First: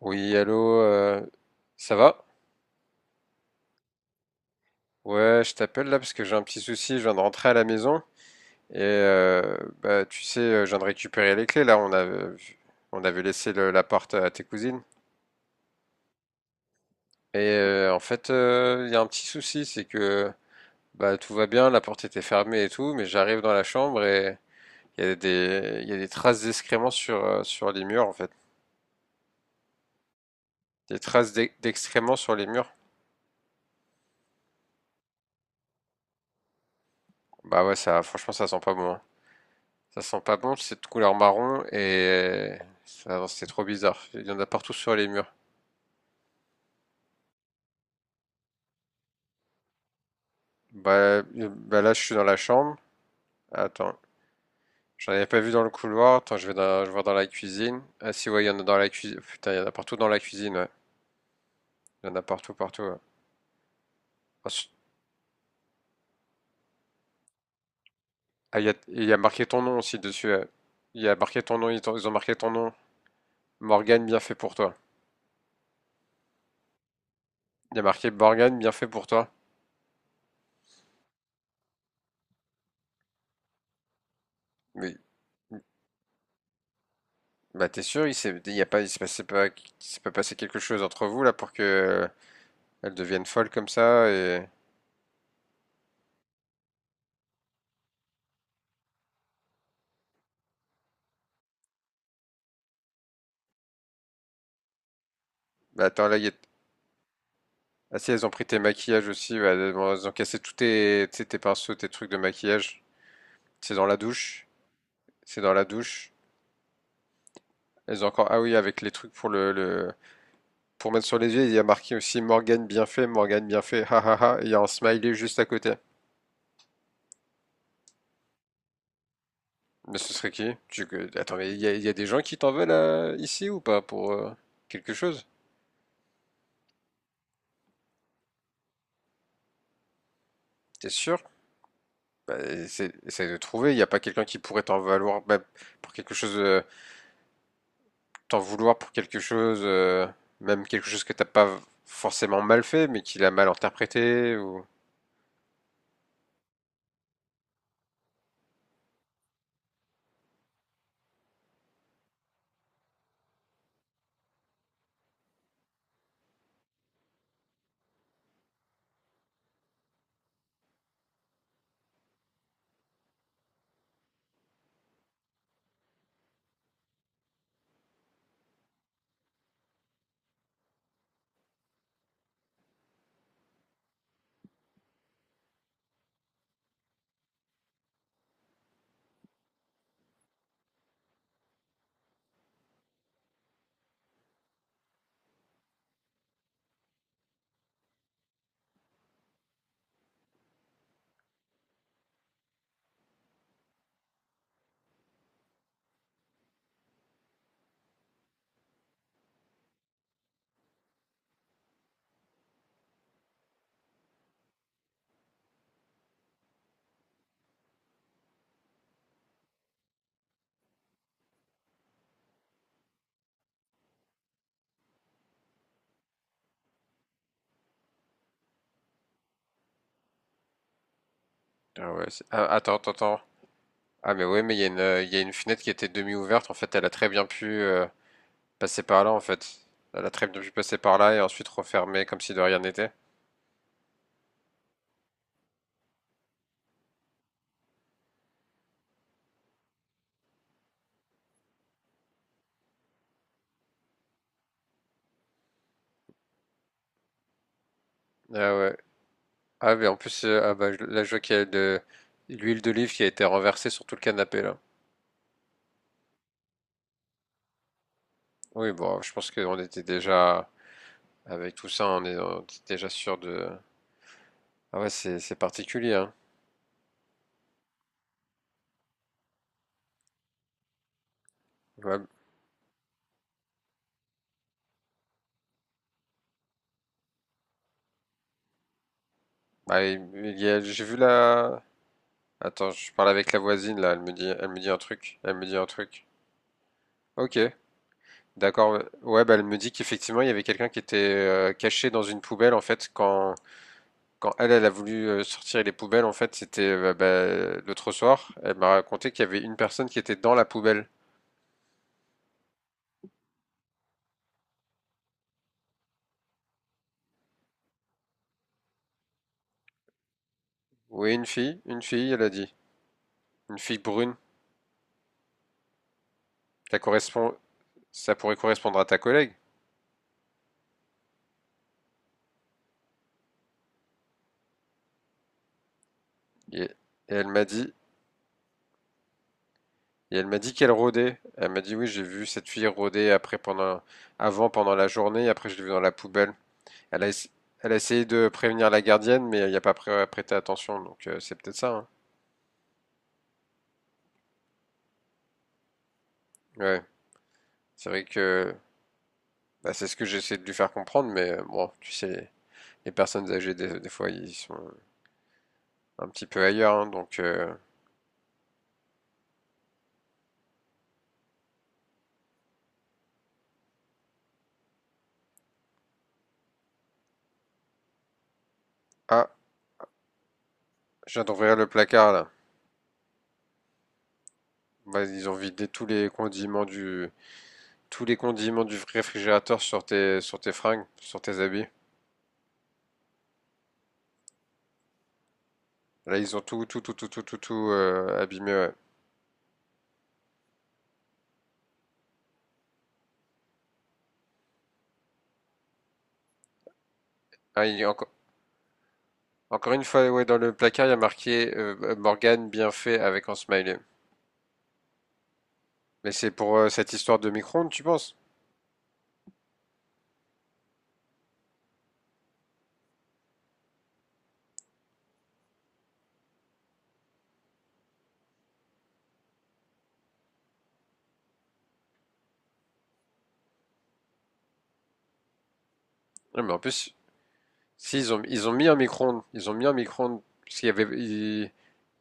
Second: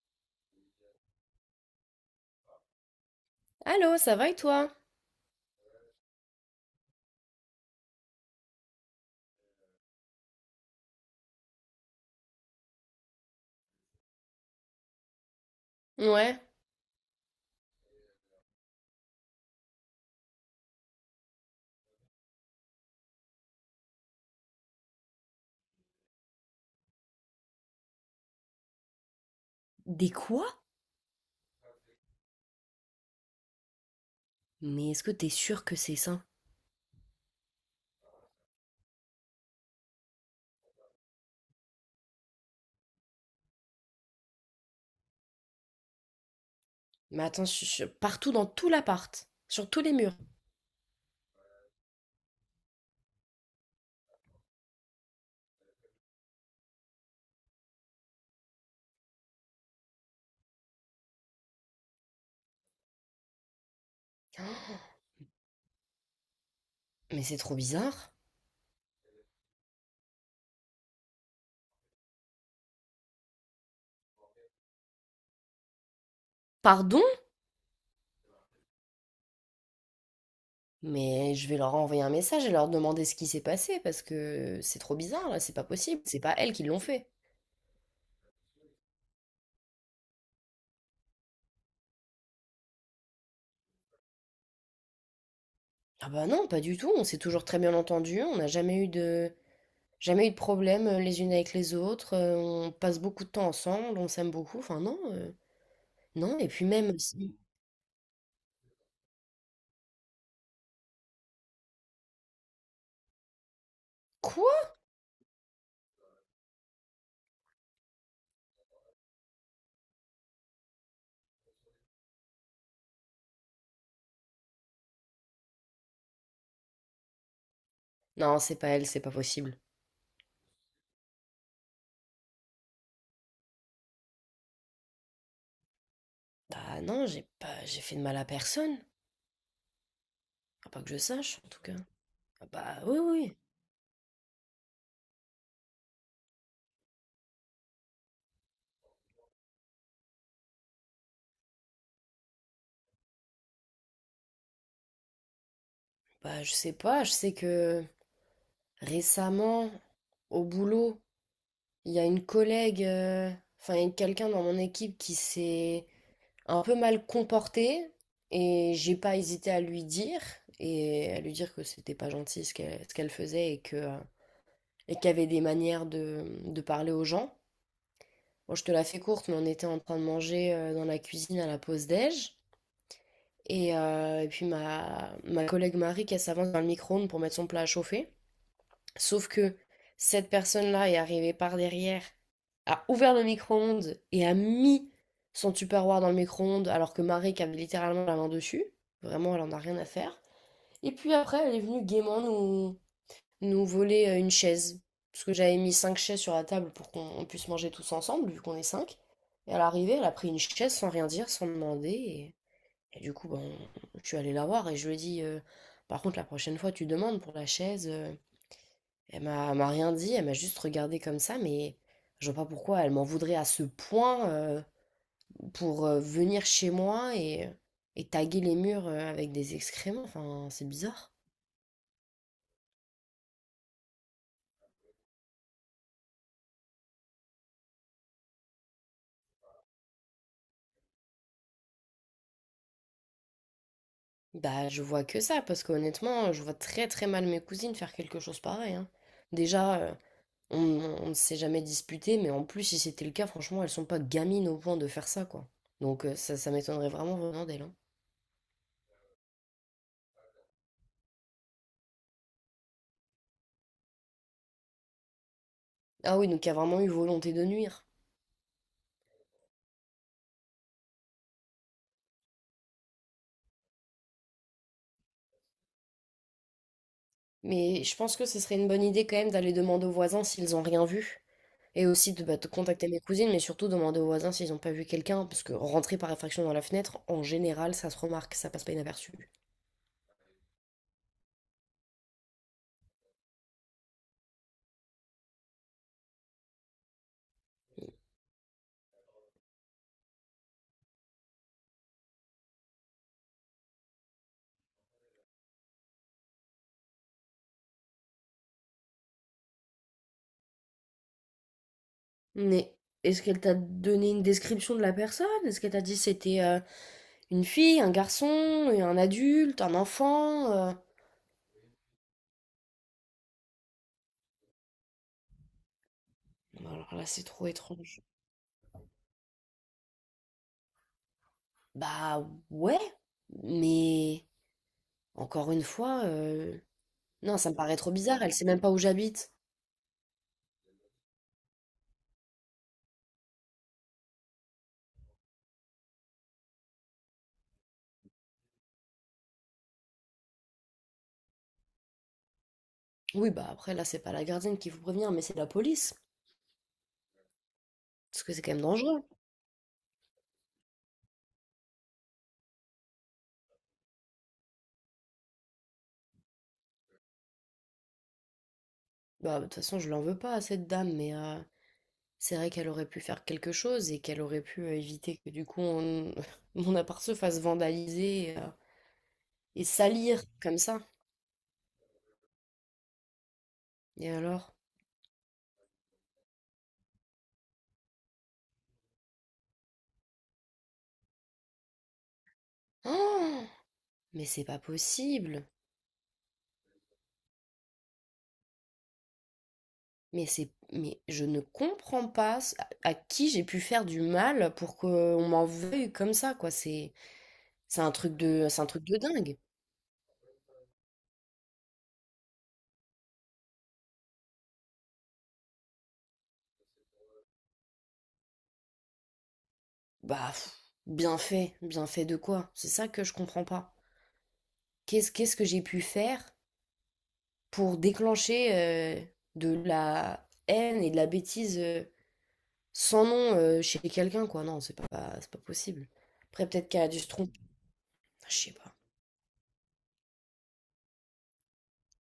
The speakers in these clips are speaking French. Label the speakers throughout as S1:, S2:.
S1: Oui, allô, ça va?
S2: Allô, ça va et toi?
S1: Ouais, je t'appelle là parce que j'ai un petit souci, je viens de rentrer à la maison et bah, tu sais, je viens de récupérer les clés là, on avait laissé la porte à tes cousines.
S2: Ouais.
S1: Et en fait, il y a un petit souci, c'est que bah, tout va bien, la porte était fermée et tout, mais j'arrive dans la chambre et il y a des traces d'excréments sur, sur les murs en fait.
S2: Des quoi?
S1: Des traces d'excréments sur les murs.
S2: Mais est-ce que t'es sûr que c'est ça?
S1: Bah ouais, ça, franchement, ça sent pas bon, hein. Ça sent pas bon, c'est de couleur marron et c'est trop bizarre. Il y en a partout sur les murs.
S2: Mais attends, partout dans tout l'appart, sur tous les murs.
S1: Bah là, je suis dans la chambre. Attends, j'en avais pas vu dans le couloir. Attends, je vois dans la cuisine. Ah si, ouais, il y en a dans la cuisine. Putain, il y en a partout dans la cuisine, ouais. Il y en a partout, partout, ouais.
S2: Mais c'est trop bizarre.
S1: Ah, il y a marqué ton nom aussi dessus, ouais. Il y a marqué ton nom, ils ont marqué ton nom. Morgane, bien fait pour toi.
S2: Pardon?
S1: Il y a marqué Morgane, bien fait pour toi.
S2: Mais je vais leur envoyer un message et leur demander ce qui s'est passé parce que c'est trop
S1: Mais
S2: bizarre là, c'est pas possible. C'est pas elles qui l'ont fait.
S1: bah t'es sûr, il s'est, il y a pas, il s'est passé pas, il s'est pas passé quelque chose entre vous là pour que elles deviennent folles comme ça? Et
S2: Ah bah non, pas du tout. On s'est toujours très bien entendus. On n'a jamais eu de, Jamais eu de problème les unes avec les autres. On passe beaucoup de temps ensemble. On s'aime beaucoup. Enfin non,
S1: bah, attends là,
S2: non. Et puis même si-
S1: ah si elles ont pris tes maquillages aussi, bah, elles ont cassé tous tes, tu sais, tes pinceaux, tes trucs de maquillage. C'est dans la douche,
S2: quoi?
S1: c'est dans la douche. Elles ont encore ah oui avec les trucs pour le- pour mettre sur les yeux, il y a marqué aussi Morgane bien fait, ha ha ha. Et il y a un smiley juste à côté.
S2: Non, c'est pas elle, c'est pas possible.
S1: Mais ce serait qui? Tu- Attends, mais il y a des gens qui t'en veulent ici ou pas pour quelque chose?
S2: Bah non, j'ai pas j'ai fait de mal à personne, à pas
S1: T'es
S2: que je
S1: sûr?
S2: sache en tout cas.
S1: Bah,
S2: Ah bah
S1: essaie,
S2: oui,
S1: essaie
S2: oui.
S1: de trouver. Il n'y a pas quelqu'un qui pourrait t'en valoir bah, pour quelque chose. T'en vouloir pour quelque chose, même quelque chose que t'as pas forcément mal fait, mais qu'il a mal interprété ou.
S2: Bah je sais pas, je sais que récemment au boulot, il y a une collègue enfin il y a quelqu'un dans mon équipe qui s'est un peu mal comporté et j'ai pas hésité à lui dire et à lui dire que c'était pas gentil ce qu'elle faisait et que et qu'il y avait des manières de parler aux gens. Bon, je te la fais courte, mais on était en train de manger dans la cuisine à la pause déj. Et puis ma collègue Marie qui s'avance dans le micro-ondes pour mettre son plat à chauffer. Sauf que cette personne-là est arrivée par derrière, a ouvert le micro-ondes et a mis son Tupperware dans le micro-ondes alors que Marie qui avait littéralement la main dessus. Vraiment, elle en a rien à faire. Et puis après, elle est venue gaiement nous, nous voler une chaise. Parce que j'avais mis 5 chaises sur la table pour qu'on puisse manger tous ensemble, vu qu'on est cinq. Et à l'arrivée, elle a pris une chaise sans rien dire, sans demander. Et du coup, ben, je suis allée la voir et je lui ai dit, par contre, la prochaine fois, tu demandes pour la chaise. Elle m'a rien dit, elle m'a juste regardée comme ça, mais je vois pas pourquoi elle m'en voudrait à ce point pour venir chez moi et taguer les murs avec des excréments. Enfin, c'est bizarre.
S1: Ah ouais, ah, attends, attends, attends. Ah mais ouais, mais il y a une, il y a une fenêtre qui était demi-ouverte. En fait, elle a très bien pu passer par là. En fait, elle a très bien pu passer par là et ensuite refermer comme si de rien n'était.
S2: Bah, je vois que ça, parce qu'honnêtement, je vois très très mal mes cousines faire quelque chose pareil, hein. Déjà, On, on ne s'est jamais disputé, mais en plus, si c'était le cas, franchement, elles sont pas gamines au point de faire ça, quoi. Donc ça, ça m'étonnerait vraiment venant d'elle, hein.
S1: Ah ouais. Ah mais en plus, bah, je- là je vois qu'il y a de l'huile d'olive qui a été renversée sur tout le canapé là.
S2: Ah oui, donc il y a vraiment eu volonté de nuire.
S1: Oui, bon, je pense qu'on était déjà avec tout ça, on était déjà sûr de. Ah ouais, c'est particulier. Hein.
S2: Mais je pense que ce serait une bonne idée quand même d'aller demander aux voisins s'ils ont rien vu. Et
S1: Ouais,
S2: aussi de contacter mes cousines, mais surtout demander aux voisins s'ils n'ont pas vu quelqu'un, hein, parce que rentrer par effraction dans la fenêtre, en général, ça se remarque, ça passe pas inaperçu.
S1: bah, il- j'ai vu la... Attends, je parle avec la voisine là, elle me dit un truc. Ok, d'accord. Ouais, bah elle me dit qu'effectivement il y avait quelqu'un qui était caché dans une poubelle en fait quand elle, elle a voulu sortir les poubelles en fait c'était bah, l'autre soir. Elle m'a raconté qu'il y avait une personne qui était dans la poubelle.
S2: Mais est-ce qu'elle t'a donné une description de la personne? Est-ce qu'elle t'a dit c'était... une fille, un garçon, un adulte, un enfant,
S1: Oui, une fille, elle a dit, une fille brune.
S2: Bah,
S1: Ça
S2: alors là, c'est
S1: correspond,
S2: trop étrange.
S1: ça pourrait correspondre à ta collègue.
S2: Bah ouais, mais encore une fois,
S1: Et, et elle
S2: non,
S1: m'a
S2: ça me
S1: dit,
S2: paraît trop bizarre, elle sait même pas où j'habite.
S1: Et elle m'a dit qu'elle rôdait. Elle m'a dit oui, j'ai vu cette fille rôder après pendant avant pendant la journée, après je l'ai vue dans la poubelle. Elle a, ess- elle a essayé de prévenir la gardienne, mais il n'y a pas pré- prêté attention, donc c'est peut-être ça, hein.
S2: Oui, bah après, là, c'est pas la gardienne qui vous prévient, mais c'est la police.
S1: Ouais, c'est vrai
S2: Parce que c'est quand
S1: que
S2: même dangereux.
S1: bah, c'est ce que j'essaie de lui faire comprendre, mais bon, tu sais, les personnes âgées des fois ils sont un petit peu ailleurs, hein, donc
S2: Bah, de toute façon, je l'en veux pas à cette dame, mais c'est vrai qu'elle aurait pu faire quelque chose et qu'elle aurait pu éviter que du coup on- mon appart se fasse vandaliser
S1: ah,
S2: et salir comme ça.
S1: je viens d'ouvrir le placard là.
S2: Et alors?
S1: Bah, ils ont vidé tous les condiments du réfrigérateur sur tes fringues, sur tes habits.
S2: Oh, mais c'est pas possible.
S1: Là, ils ont tout, abîmé, ouais.
S2: Mais je ne comprends pas ce- à qui j'ai pu faire du mal pour qu'on m'en veuille comme ça, quoi.
S1: Ah,
S2: C'est un truc de, c'est un truc de dingue.
S1: encore une fois, ouais, dans le placard, il y a marqué Morgane bien fait avec un smiley. Mais c'est pour cette histoire de micro-ondes, tu penses?
S2: Bah, pff, bien fait de quoi? C'est ça que je comprends pas. Qu'est-ce que j'ai pu faire pour déclencher de la haine et de la bêtise sans nom chez quelqu'un, quoi? C'est pas possible.
S1: Non,
S2: Après,
S1: mais en
S2: peut-être qu'elle a
S1: plus,
S2: dû se tromper.
S1: si
S2: Je
S1: ils
S2: sais
S1: ont mis
S2: pas.
S1: un micro-ondes, ils ont mis un micro-ondes, parce qu'il y avait,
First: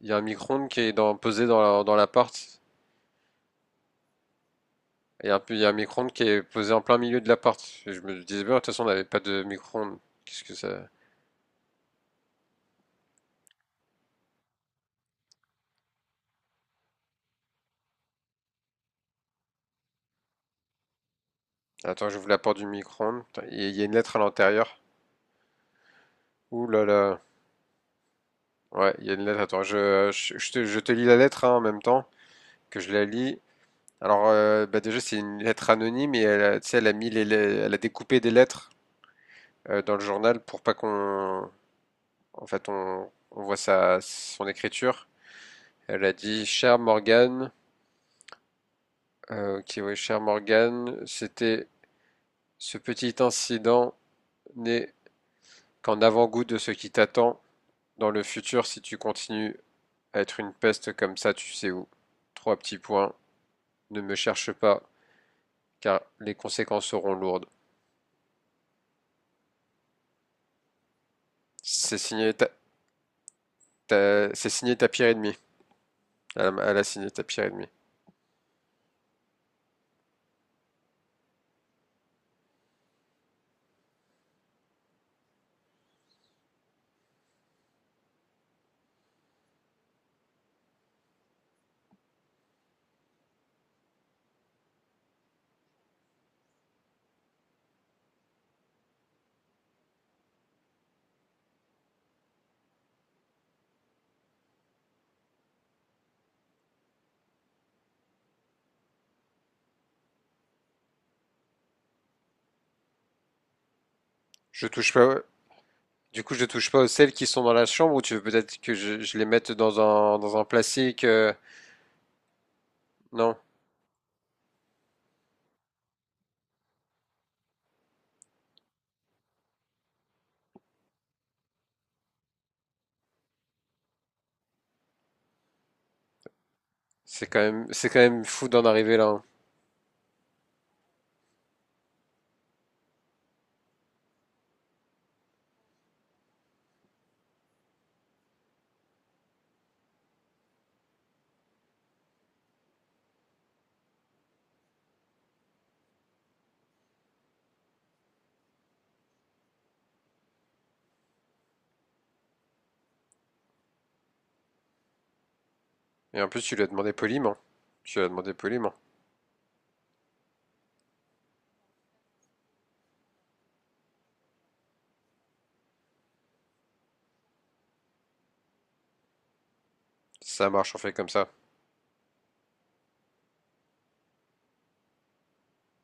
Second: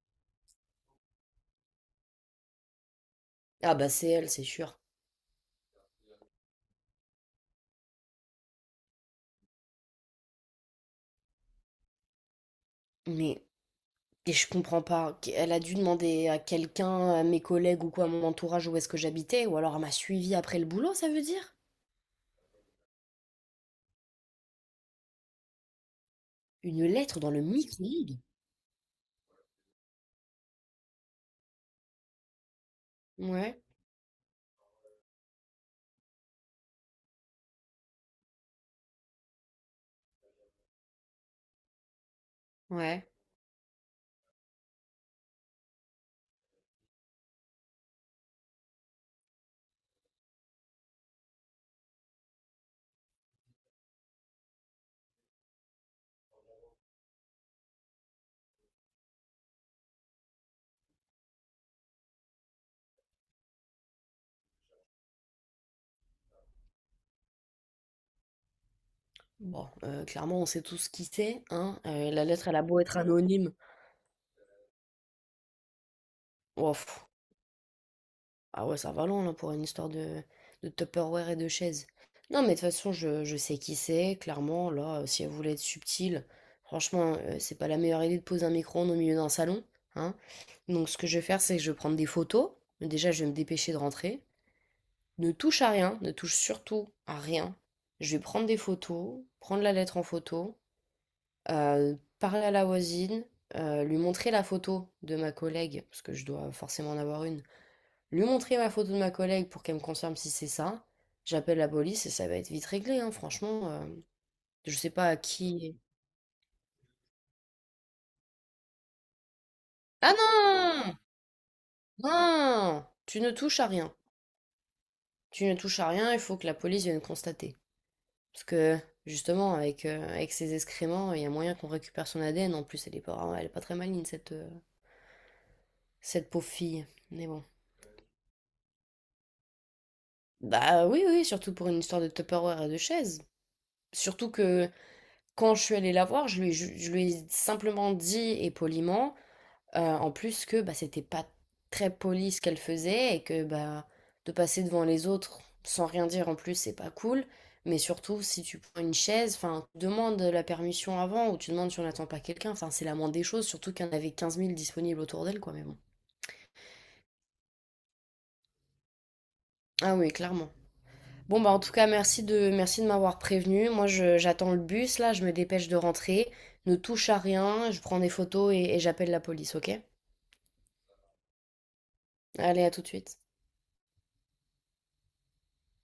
S1: il y a un micro-ondes qui est posé dans l'appart.
S2: Ah bah c'est elle, c'est sûr.
S1: Et un, peu- il y a un micro-ondes qui est posé en plein milieu de l'appart. Et je me disais, bien, de toute façon, on n'avait pas de micro-ondes. Qu'est-ce que ça?
S2: Mais et je comprends pas. Elle a dû demander à quelqu'un, à mes collègues ou quoi, à mon entourage où est-ce que j'habitais, ou alors elle m'a suivi après le boulot, ça veut dire?
S1: Attends, j'ouvre la porte du micro-ondes. Putain, il y a une lettre à l'intérieur. Ouh là
S2: Une lettre
S1: là.
S2: dans le micro-ondes?
S1: Ouais, il y a une lettre. Attends, je te lis la lettre hein, en même temps que je la lis.
S2: Ouais,
S1: Alors, bah déjà, c'est une lettre anonyme et tu sais, elle a mis elle a découpé des lettres dans le journal pour pas qu'on, en fait,
S2: ouais.
S1: on voit sa, son écriture. Elle a dit, cher Morgan, ok, ouais, cher Morgan, c'était ce petit incident n'est qu'en avant-goût de ce qui t'attend dans le futur si tu continues à être une peste comme ça, tu sais où. Trois petits points. Ne me cherche pas, car les conséquences seront lourdes.
S2: Bon, clairement, on sait tous qui c'est, hein.
S1: C'est
S2: La
S1: signé,
S2: lettre, elle a beau être anonyme.
S1: c'est signé Tapir et demi.
S2: Oh,
S1: Elle a
S2: pff,
S1: signé Tapir et demi.
S2: ah ouais, ça va loin là pour une histoire de Tupperware et de chaise. Non, mais de toute façon, je sais qui c'est, clairement. Là, si elle voulait être subtile, franchement, c'est pas la meilleure idée de poser un micro-ondes au milieu d'un salon. Hein. Donc, ce que je vais faire, c'est que je vais prendre des photos. Déjà, je vais me dépêcher de rentrer. Ne touche à rien, ne touche surtout à rien. Je vais prendre des photos, prendre la lettre en photo, parler à la voisine, lui montrer la photo de ma collègue, parce que je dois forcément en avoir une lui montrer ma photo de ma collègue pour qu'elle me confirme si c'est ça. J'appelle la police et ça va être vite réglé, hein, franchement.
S1: Je
S2: Je sais
S1: touche
S2: pas
S1: pas.
S2: à qui.
S1: Du coup, je touche pas aux celles qui sont dans la chambre, ou tu veux peut-être que je les mette
S2: Ah
S1: dans un
S2: non!
S1: plastique?
S2: Non! Tu ne
S1: Non,
S2: touches à rien. Tu ne touches à rien, il faut que la police vienne constater. Parce que, justement, avec, avec ses excréments, il y a moyen qu'on récupère son ADN. En plus, elle est pas très maligne, cette pauvre fille. Mais bon.
S1: c'est quand même fou d'en arriver là, hein.
S2: Bah oui, oui, surtout pour une histoire de Tupperware et de chaise. Surtout que quand je suis allée la voir, je lui ai simplement dit et poliment. En plus que bah, c'était pas très poli ce qu'elle faisait et que bah, de passer devant les autres sans rien dire en plus, c'est pas cool. Mais surtout, si tu prends une chaise, enfin, tu demandes la permission avant ou tu demandes si on n'attend pas quelqu'un. Enfin, c'est la moindre des choses, surtout qu'il y en avait 15 000 disponibles autour d'elle, quoi. Mais bon.
S1: Et en plus, tu lui as demandé poliment. Tu lui as demandé poliment.
S2: Ah oui, clairement. Bon, bah, en tout cas, merci de m'avoir prévenu. Moi, j'attends le bus, là, je me dépêche de rentrer. Ne touche à rien, je prends des photos et j'appelle la police, ok?
S1: Ça marche, on fait comme ça.
S2: Allez, à tout de suite.